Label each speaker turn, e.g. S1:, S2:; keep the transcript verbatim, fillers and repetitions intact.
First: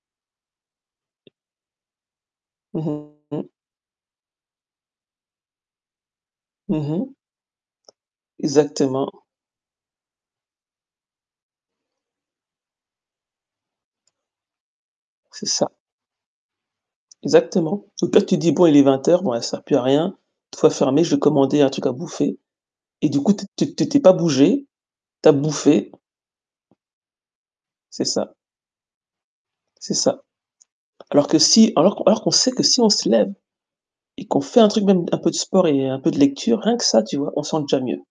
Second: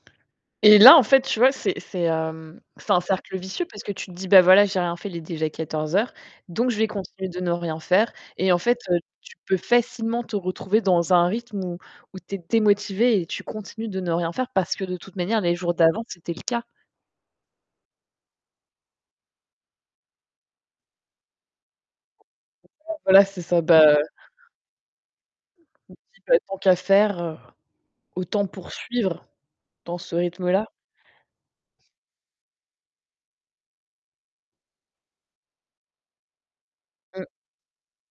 S1: Et là en fait, tu vois, c'est c'est, hem,
S2: Mmh
S1: c'est un cercle
S2: mh. Mmh.
S1: vicieux parce que tu te dis: «Bah, voilà, j'ai rien fait, il est déjà quatorze heures, donc je vais
S2: Mmh mh.
S1: continuer de ne rien faire», et en fait, heu,
S2: Exactement.
S1: tu peux facilement te retrouver dans un rythme où où tu es démotivée et tu continues de ne rien faire parce que de toute manière,
S2: C'est
S1: les
S2: ça.
S1: jours d'avant, c'était le cas.
S2: Exactement, au pire, tu te dis: «Bon, il est vingt heures. Bon allez, ça sert plus à rien. Une fois fermé, je vais commander un truc à bouffer»
S1: [unintelligible]
S2: et du
S1: voilà,
S2: coup
S1: c'est
S2: t
S1: ça,
S2: tu t tu
S1: bah
S2: t'es pas bougé, tu as bouffé.
S1: tu te dis: «Bah tant qu'à faire, heu,
S2: C'est ça.
S1: autant poursuivre
S2: C'est
S1: dans ce
S2: ça.
S1: rythme-là».
S2: Alors que si alors qu'on alors qu'on sait que si on se lève, et qu'on fait un truc, même un peu de sport et un peu de lecture, rien que ça, tu
S1: Mmh.
S2: vois, on se sent déjà mieux.